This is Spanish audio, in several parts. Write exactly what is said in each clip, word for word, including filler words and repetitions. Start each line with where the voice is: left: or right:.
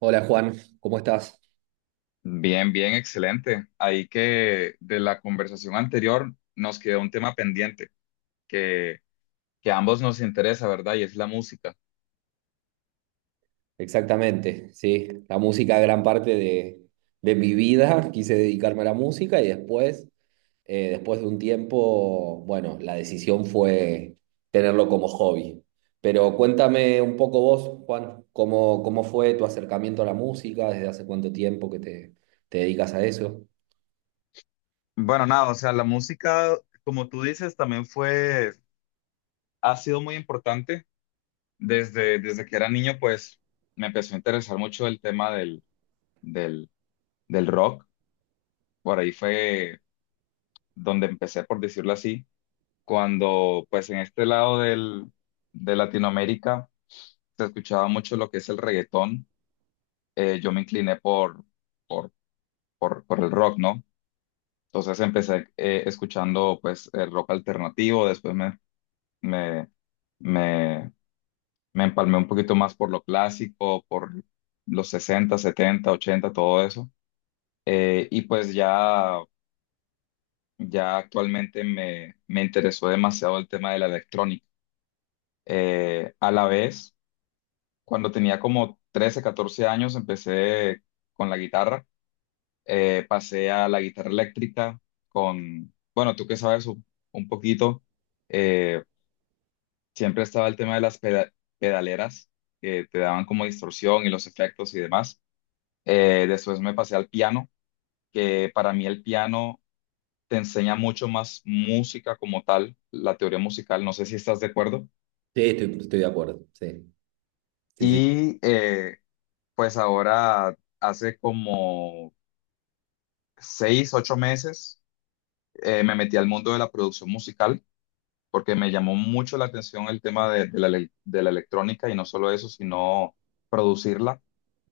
right: Hola Juan, ¿cómo estás?
left: Bien, bien, excelente. Ahí que de la conversación anterior nos quedó un tema pendiente que, que a ambos nos interesa, ¿verdad? Y es la música.
right: Exactamente, sí, la música gran parte de, de mi vida, quise dedicarme a la música y después, eh, después de un tiempo, bueno, la decisión fue tenerlo como hobby. Pero cuéntame un poco vos, Juan, ¿cómo, cómo fue tu acercamiento a la música? ¿Desde hace cuánto tiempo que te, te dedicas a eso?
left: Bueno, nada, o sea, la música, como tú dices, también fue, ha sido muy importante. Desde, desde que era niño, pues me empezó a interesar mucho el tema del, del, del rock. Por ahí fue donde empecé, por decirlo así, cuando pues en este lado del, de Latinoamérica se escuchaba mucho lo que es el reggaetón. Eh, yo me incliné por, por, por, por el rock, ¿no? Entonces empecé eh, escuchando pues el rock alternativo. Después me, me, me, me empalmé un poquito más por lo clásico, por los sesenta, setenta, ochenta, todo eso. Eh, y pues ya, ya actualmente me, me interesó demasiado el tema de la electrónica. Eh, a la vez, cuando tenía como trece, catorce años, empecé con la guitarra. Eh, pasé a la guitarra eléctrica con, bueno, tú que sabes un, un poquito, eh, siempre estaba el tema de las peda- pedaleras que te daban como distorsión y los efectos y demás. Eh, después me pasé al piano, que para mí el piano te enseña mucho más música como tal, la teoría musical. No sé si estás de acuerdo.
right: Sí, estoy, estoy de acuerdo, sí, sí, sí.
left: Y eh, pues ahora hace como seis, ocho meses eh, me metí al mundo de la producción musical porque me llamó mucho la atención el tema de, de la, ele- de la electrónica y no solo eso, sino producirla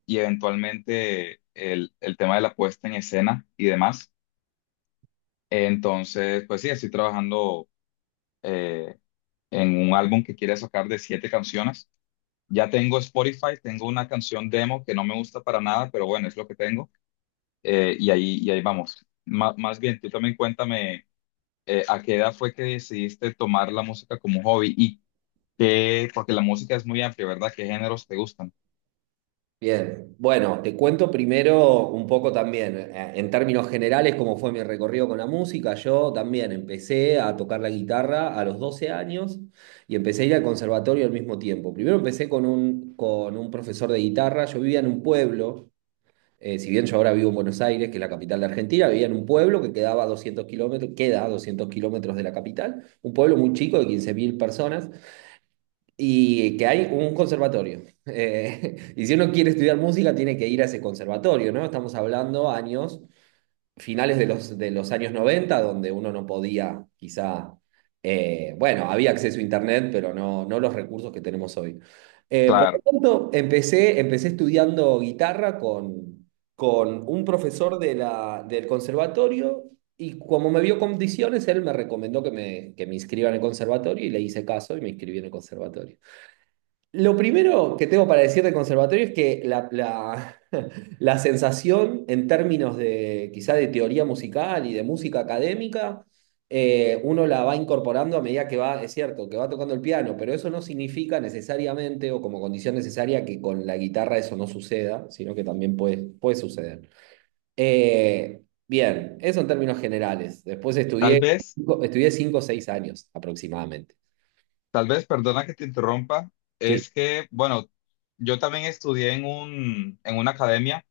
left: y eventualmente el, el tema de la puesta en escena y demás. Entonces, pues sí, estoy trabajando eh, en un álbum que quiere sacar de siete canciones. Ya tengo Spotify, tengo una canción demo que no me gusta para nada, pero bueno, es lo que tengo. Eh, y ahí, y ahí vamos. Ma- más bien, tú también cuéntame eh, a qué edad fue que decidiste tomar la música como hobby y que, porque la música es muy amplia, ¿verdad? ¿Qué géneros te gustan?
right: Bien, bueno, te cuento primero un poco también, eh, en términos generales, cómo fue mi recorrido con la música. Yo también empecé a tocar la guitarra a los doce años y empecé a ir al conservatorio al mismo tiempo. Primero empecé con un, con un profesor de guitarra. Yo vivía en un pueblo. Eh, si bien yo ahora vivo en Buenos Aires, que es la capital de Argentina, vivía en un pueblo que quedaba a doscientos kilómetros, queda a doscientos kilómetros de la capital, un pueblo muy chico de quince mil personas y que hay un conservatorio. Eh, y si uno quiere estudiar música, tiene que ir a ese conservatorio, ¿no? Estamos hablando años, finales de los, de los años noventa, donde uno no podía, quizá, eh, bueno, había acceso a Internet, pero no, no los recursos que tenemos hoy. Eh, por lo
left: Claro.
right: tanto, empecé, empecé estudiando guitarra con, con un profesor de la, del conservatorio. Y como me vio condiciones, él me recomendó que me, que me inscriba en el conservatorio, y le hice caso y me inscribí en el conservatorio. Lo primero que tengo para decir del conservatorio es que la, la- la sensación en términos de quizá de teoría musical y de música académica, eh, uno la va incorporando a medida que va, es cierto, que va tocando el piano, pero eso no significa necesariamente o como condición necesaria que con la guitarra eso no suceda, sino que también puede, puede suceder. Eh, Bien, eso en términos generales. Después
left: Tal
right: estudié,
left: vez,
right: estudié cinco o seis años aproximadamente.
left: tal vez, perdona que te interrumpa,
right: Sí.
left: es que, bueno, yo también estudié en un, en una academia,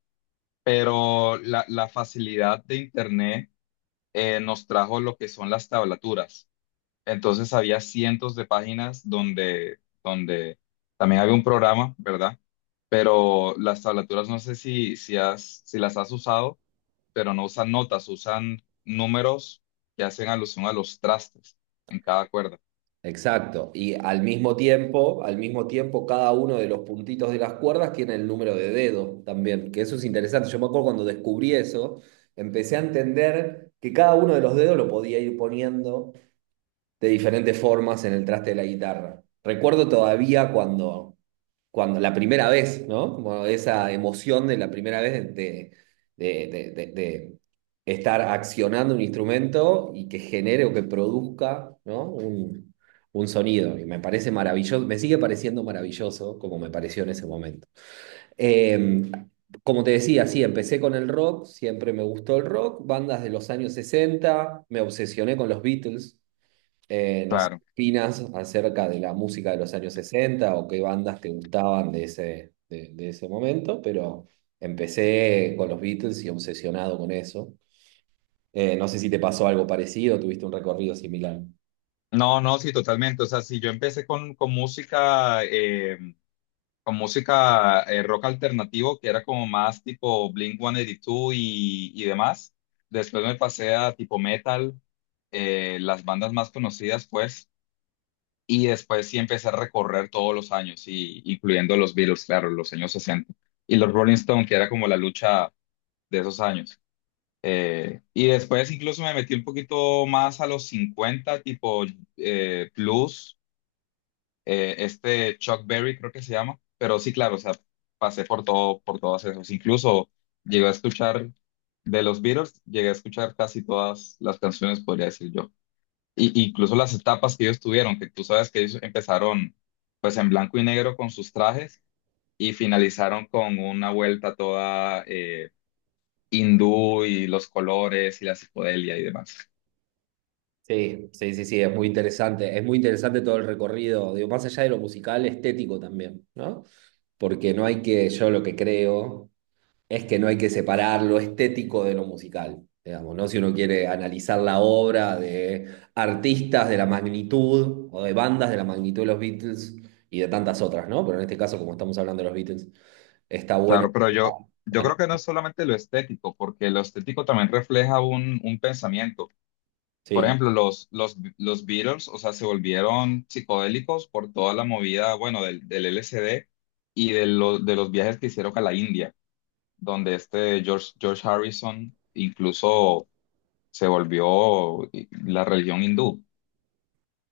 left: pero la, la facilidad de internet eh, nos trajo lo que son las tablaturas. Entonces había cientos de páginas donde, donde también había un programa, ¿verdad? Pero las tablaturas, no sé si, si has, si las has usado, pero no usan notas, usan números que hacen alusión a los trastes en cada cuerda.
right: Exacto. Y al mismo tiempo, al mismo tiempo, cada uno de los puntitos de las cuerdas tiene el número de dedo también, que eso es interesante. Yo me acuerdo cuando descubrí eso, empecé a entender que cada uno de los dedos lo podía ir poniendo de diferentes formas en el traste de la guitarra. Recuerdo todavía cuando, cuando la primera vez, ¿no? Como esa emoción de la primera vez de, de, de- de- de estar accionando un instrumento y que genere o que produzca, ¿no? un, un sonido. Y me parece maravilloso, me sigue pareciendo maravilloso como me pareció en ese momento. Eh, Como te decía, sí, empecé con el rock, siempre me gustó el rock, bandas de los años sesenta, me obsesioné con los Beatles. Eh, no sé, ¿qué
left: Claro.
right: opinas acerca de la música de los años sesenta o qué bandas te gustaban de ese, de, de ese momento? Pero empecé con los Beatles y obsesionado con eso. Eh, no sé si te pasó algo parecido, tuviste un recorrido similar.
left: No, no, sí, totalmente. O sea, si yo empecé con, con música, eh, con música eh, rock alternativo, que era como más tipo Blink uno ochenta y dos y, dos y y demás, después me pasé a tipo metal, eh, las bandas más conocidas, pues, y después sí empecé a recorrer todos los años, y, incluyendo los Beatles, claro, los años sesenta y los Rolling Stone, que era como la lucha de esos años. Eh, y después incluso me metí un poquito más a los cincuenta tipo eh, Plus, eh, este Chuck Berry creo que se llama. Pero sí, claro, o sea, pasé por todo, por todos esos. Incluso llegué a escuchar de los Beatles, llegué a escuchar casi todas las canciones, podría decir yo. Y, incluso las etapas que ellos tuvieron, que tú sabes que ellos empezaron pues en blanco y negro con sus trajes y finalizaron con una vuelta toda eh, hindú y los colores y la psicodelia y demás.
right: Sí, sí, sí, sí, es muy interesante. Es muy interesante todo el recorrido, digo, más allá de lo musical, estético también, ¿no? Porque no hay que, yo lo que creo es que no hay que separar lo estético de lo musical, digamos, ¿no? Si uno quiere analizar la obra de artistas de la magnitud o de bandas de la magnitud de los Beatles y de tantas otras, ¿no? Pero en este caso, como estamos hablando de los Beatles, está bueno.
left: Claro, pero
right: Ah,
left: yo,
right: ah,
left: yo creo que
right: no.
left: no es solamente lo estético, porque lo estético también refleja un, un pensamiento. Por
right: Sí,
left: ejemplo, los, los, los Beatles, o sea, se volvieron psicodélicos por toda la movida, bueno, del, del L S D y de, lo- de los viajes que hicieron a la India, donde este George, George Harrison incluso se volvió eh, la religión hindú.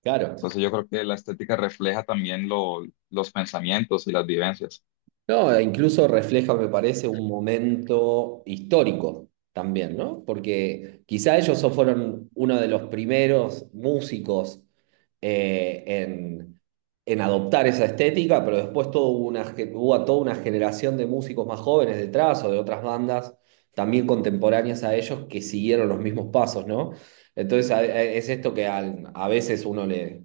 right: claro.
left: Entonces yo creo que la estética refleja también lo- los pensamientos y las vivencias.
right: No, incluso refleja, me parece, un momento histórico también, ¿no? Porque quizá ellos so- fueron uno de los primeros músicos, eh, en, en, adoptar esa estética, pero después todo hubo, una, ge- hubo a toda una generación de músicos más jóvenes detrás o de otras bandas también contemporáneas a ellos que siguieron los mismos pasos, ¿no? Entonces a- a- es esto que al- a veces uno le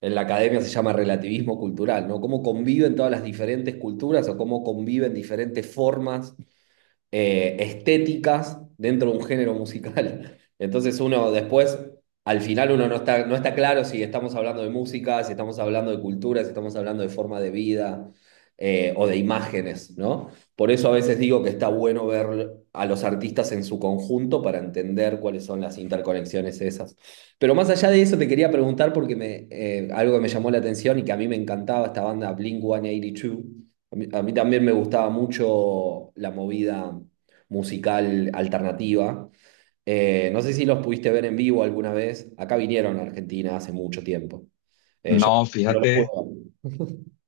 right: en la academia se llama relativismo cultural, ¿no? Cómo conviven todas las diferentes culturas o cómo conviven diferentes formas eh, estéticas dentro de un género musical. Entonces uno después, al final uno no está, no está claro si estamos hablando de música, si estamos hablando de cultura, si estamos hablando de forma de vida, eh, o de imágenes, ¿no? Por eso a veces digo que está bueno ver a los artistas en su conjunto para entender cuáles son las interconexiones esas. Pero más allá de eso te quería preguntar porque me, eh, algo que me llamó la atención y que a mí me encantaba esta banda Blink one eighty two, a mí, a mí también me gustaba mucho la movida musical alternativa. Eh, no sé si los pudiste ver en vivo alguna vez. Acá vinieron a Argentina hace mucho tiempo. Eh, yo
left: No,
right: no los
left: fíjate.
right: pude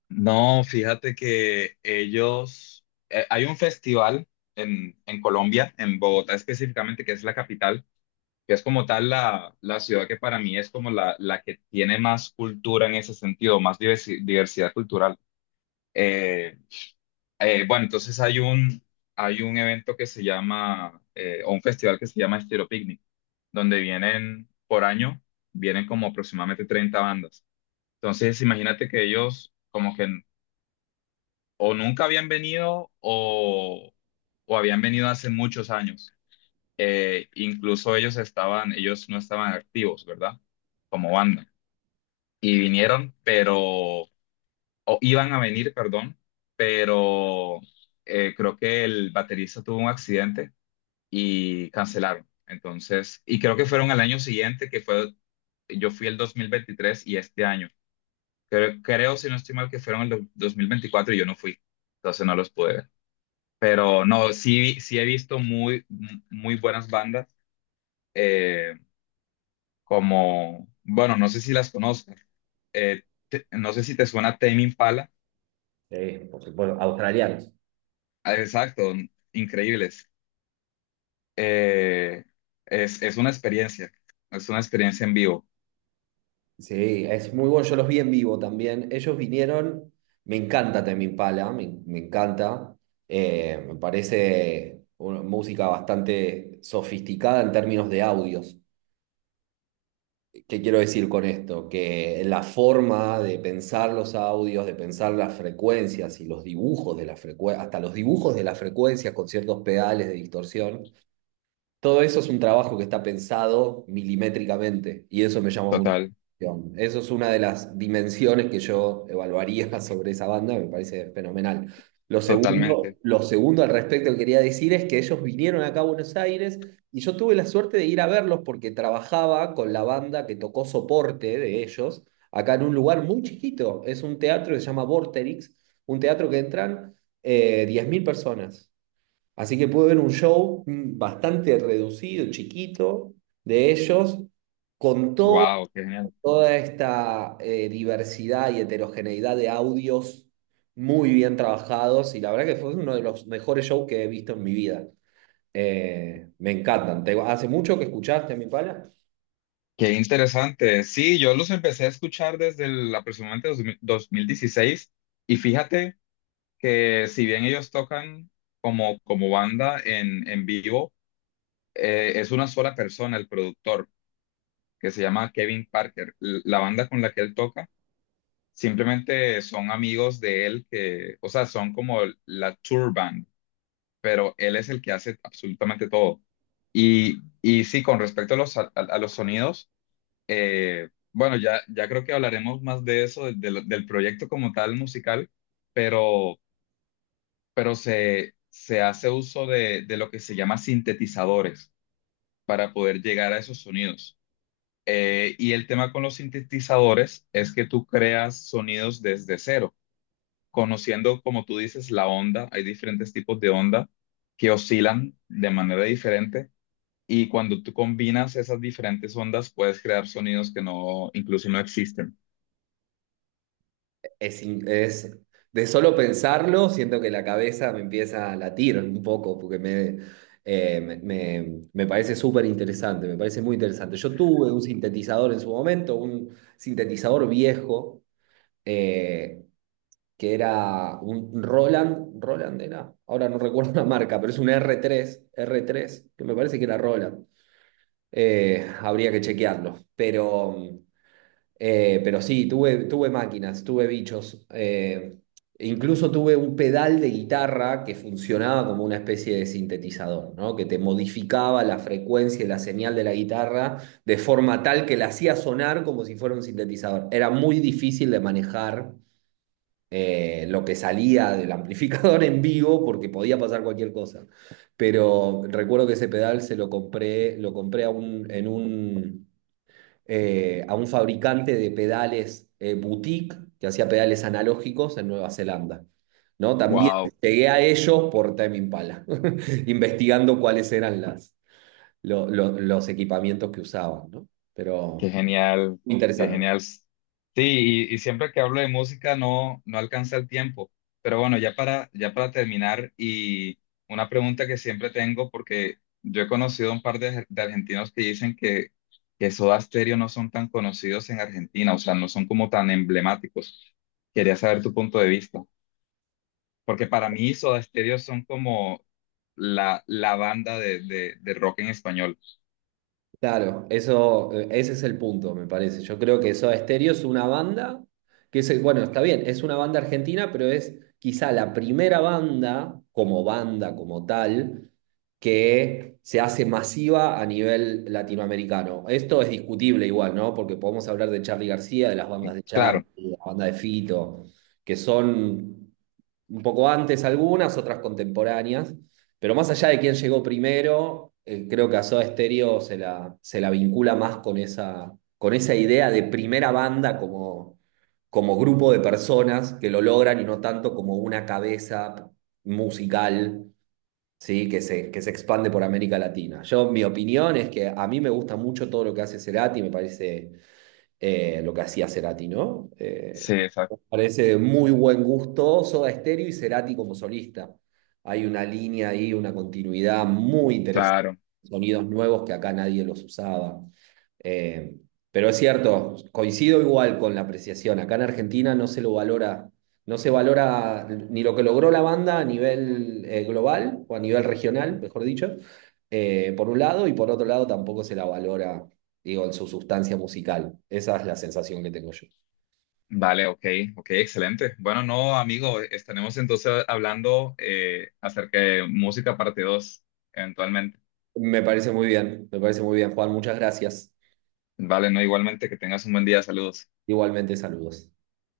left: No, fíjate que ellos, eh, hay un festival en, en Colombia, en Bogotá específicamente, que es la capital, que es como tal la, la ciudad que para mí es como la, la que tiene más cultura en ese sentido, más diversi- diversidad cultural. Eh, eh, bueno, entonces hay un, hay un evento que se llama, eh, o un festival que se llama Estilo Picnic, donde vienen por año, vienen como aproximadamente treinta bandas. Entonces, imagínate que ellos como que o nunca habían venido o, o habían venido hace muchos años. Eh, incluso ellos estaban, ellos no estaban activos, ¿verdad? Como banda. Y vinieron, pero, o iban a venir, perdón, pero eh, creo que el baterista tuvo un accidente y cancelaron. Entonces, y creo que fueron al año siguiente, que fue, yo fui el dos mil veintitrés y este año. Creo, creo, si no estoy mal, que fueron el do- dos mil veinticuatro y yo no fui. Entonces no los pude ver. Pero no, sí, sí he visto muy, muy buenas bandas, eh, como, bueno, no sé si las conozco, eh, te- no sé si te suena Tame Impala.
right: ver. Sí, por supuesto, australianos.
left: Ah, exacto, increíbles. Eh, es, es una experiencia, es una experiencia en vivo,
right: Sí, es muy bueno. Yo los vi en vivo también. Ellos vinieron. Me encanta Tame Impala, me, me encanta. Eh, me parece una música bastante sofisticada en términos de audios. ¿Qué quiero decir con esto? Que la forma de pensar los audios, de pensar las frecuencias y los dibujos de la frecuencia, hasta los dibujos de las frecuencias con ciertos pedales de distorsión, todo eso es un trabajo que está pensado milimétricamente y eso me llama mucho la
left: total,
right: atención. Eso es una de las dimensiones que yo evaluaría sobre esa banda, me parece fenomenal. Lo segundo,
left: totalmente.
right: lo segundo al respecto que quería decir es que ellos vinieron acá a Buenos Aires y yo tuve la suerte de ir a verlos porque trabajaba con la banda que tocó soporte de ellos acá en un lugar muy chiquito. Es un teatro que se llama Vorterix, un teatro que entran, eh, diez mil personas. Así que pude ver un show, mm, bastante reducido, chiquito, de ellos, con to-
left: Wow, qué genial.
right: toda esta, eh, diversidad y heterogeneidad de audios muy bien trabajados. Y la verdad que fue uno de los mejores shows que he visto en mi vida. Eh, me encantan. ¿Te- ¿hace mucho que escuchaste a mi pala?
left: Qué interesante. Sí, yo los empecé a escuchar desde el, aproximadamente dos mil- dos mil dieciséis y fíjate que si bien ellos tocan como, como banda en, en vivo, eh, es una sola persona, el productor, que se llama Kevin Parker. L- La banda con la que él toca simplemente son amigos de él que, o sea, son como la tour band, pero él es el que hace absolutamente todo. Y, y sí, con respecto a los, a, a los sonidos, eh, bueno, ya, ya creo que hablaremos más de eso, del del proyecto como tal musical, pero... pero se, se hace uso de, de lo que se llama sintetizadores para poder llegar a esos sonidos. Eh, y el tema con los sintetizadores es que tú creas sonidos desde cero, conociendo, como tú dices, la onda. Hay diferentes tipos de onda que oscilan de manera diferente. Y cuando tú combinas esas diferentes ondas, puedes crear sonidos que no, incluso no existen.
right: Es, in- es- de solo pensarlo, siento que la cabeza me empieza a latir un poco, porque me, eh, me, me- me parece súper interesante, me parece muy interesante. Yo tuve un sintetizador en su momento, un sintetizador viejo, eh, que era un Roland, Roland, era, ahora no recuerdo la marca, pero es un r tres r tres que me parece que era Roland. Eh, habría que chequearlo, pero... Eh, pero sí, tuve, tuve máquinas, tuve bichos. Eh, e incluso tuve un pedal de guitarra que funcionaba como una especie de sintetizador, ¿no? Que te modificaba la frecuencia y la señal de la guitarra de forma tal que la hacía sonar como si fuera un sintetizador. Era muy difícil de manejar, eh, lo que salía del amplificador en vivo, porque podía pasar cualquier cosa. Pero recuerdo que ese pedal se lo compré, lo compré a un, en un, eh, a un fabricante de pedales, eh, boutique, que hacía pedales analógicos en Nueva Zelanda. ¿No? También
left: Wow.
right: llegué a ellos por Time Impala, investigando cuáles eran las, lo- lo- los equipamientos que usaban, ¿no? Pero
left: Qué genial,
right: muy
left: qué
right: interesante.
left: genial. Sí, y, y siempre que hablo de música no, no alcanza el tiempo. Pero bueno, ya para, ya para terminar, y una pregunta que siempre tengo, porque yo he conocido un par de, de argentinos que dicen que, que Soda Stereo no son tan conocidos en Argentina, o sea, no son como tan emblemáticos. Quería saber tu punto de vista, porque para mí Soda Stereo son como la, la banda de, de, de rock en español.
right: Claro, eso, eh, ese es el punto, me parece. Yo creo que Soda Stereo es una banda que es, bueno, está bien, es una banda argentina, pero es quizá la primera banda, como banda, como tal, que se hace masiva a nivel latinoamericano. Esto es discutible igual, ¿no? Porque podemos hablar de Charly García, de las bandas de Charly,
left: Claro,
right: de la banda de Fito, que son un poco antes algunas, otras contemporáneas, pero más allá de quién llegó primero, eh, creo que a Soda Stereo se la, se la vincula más con esa, con esa, idea de primera banda como, como grupo de personas que lo logran y no tanto como una cabeza musical, ¿sí? que se, que se expande por América Latina. Yo, mi opinión es que a mí me gusta mucho todo lo que hace Cerati, me parece, eh, lo que hacía Cerati, ¿no? Eh,
left: sí,
right: me
left: exacto,
right: parece muy buen gusto Soda Stereo y Cerati como solista. Hay una línea ahí, una continuidad muy interesante,
left: claro.
right: sonidos nuevos que acá nadie los usaba. Eh, pero es cierto, coincido igual con la apreciación. Acá en Argentina no se lo valora, no se valora ni lo que logró la banda a nivel, eh, global, o a nivel regional, mejor dicho, eh, por un lado, y por otro lado tampoco se la valora, digo, en su sustancia musical. Esa es la sensación que tengo yo.
left: Vale, ok, ok, excelente. Bueno, no, amigo, estaremos entonces hablando eh, acerca de música parte dos, eventualmente.
right: Me parece muy bien, me parece muy bien, Juan, muchas gracias.
left: Vale, no, igualmente, que tengas un buen día, saludos.
right: Igualmente, saludos.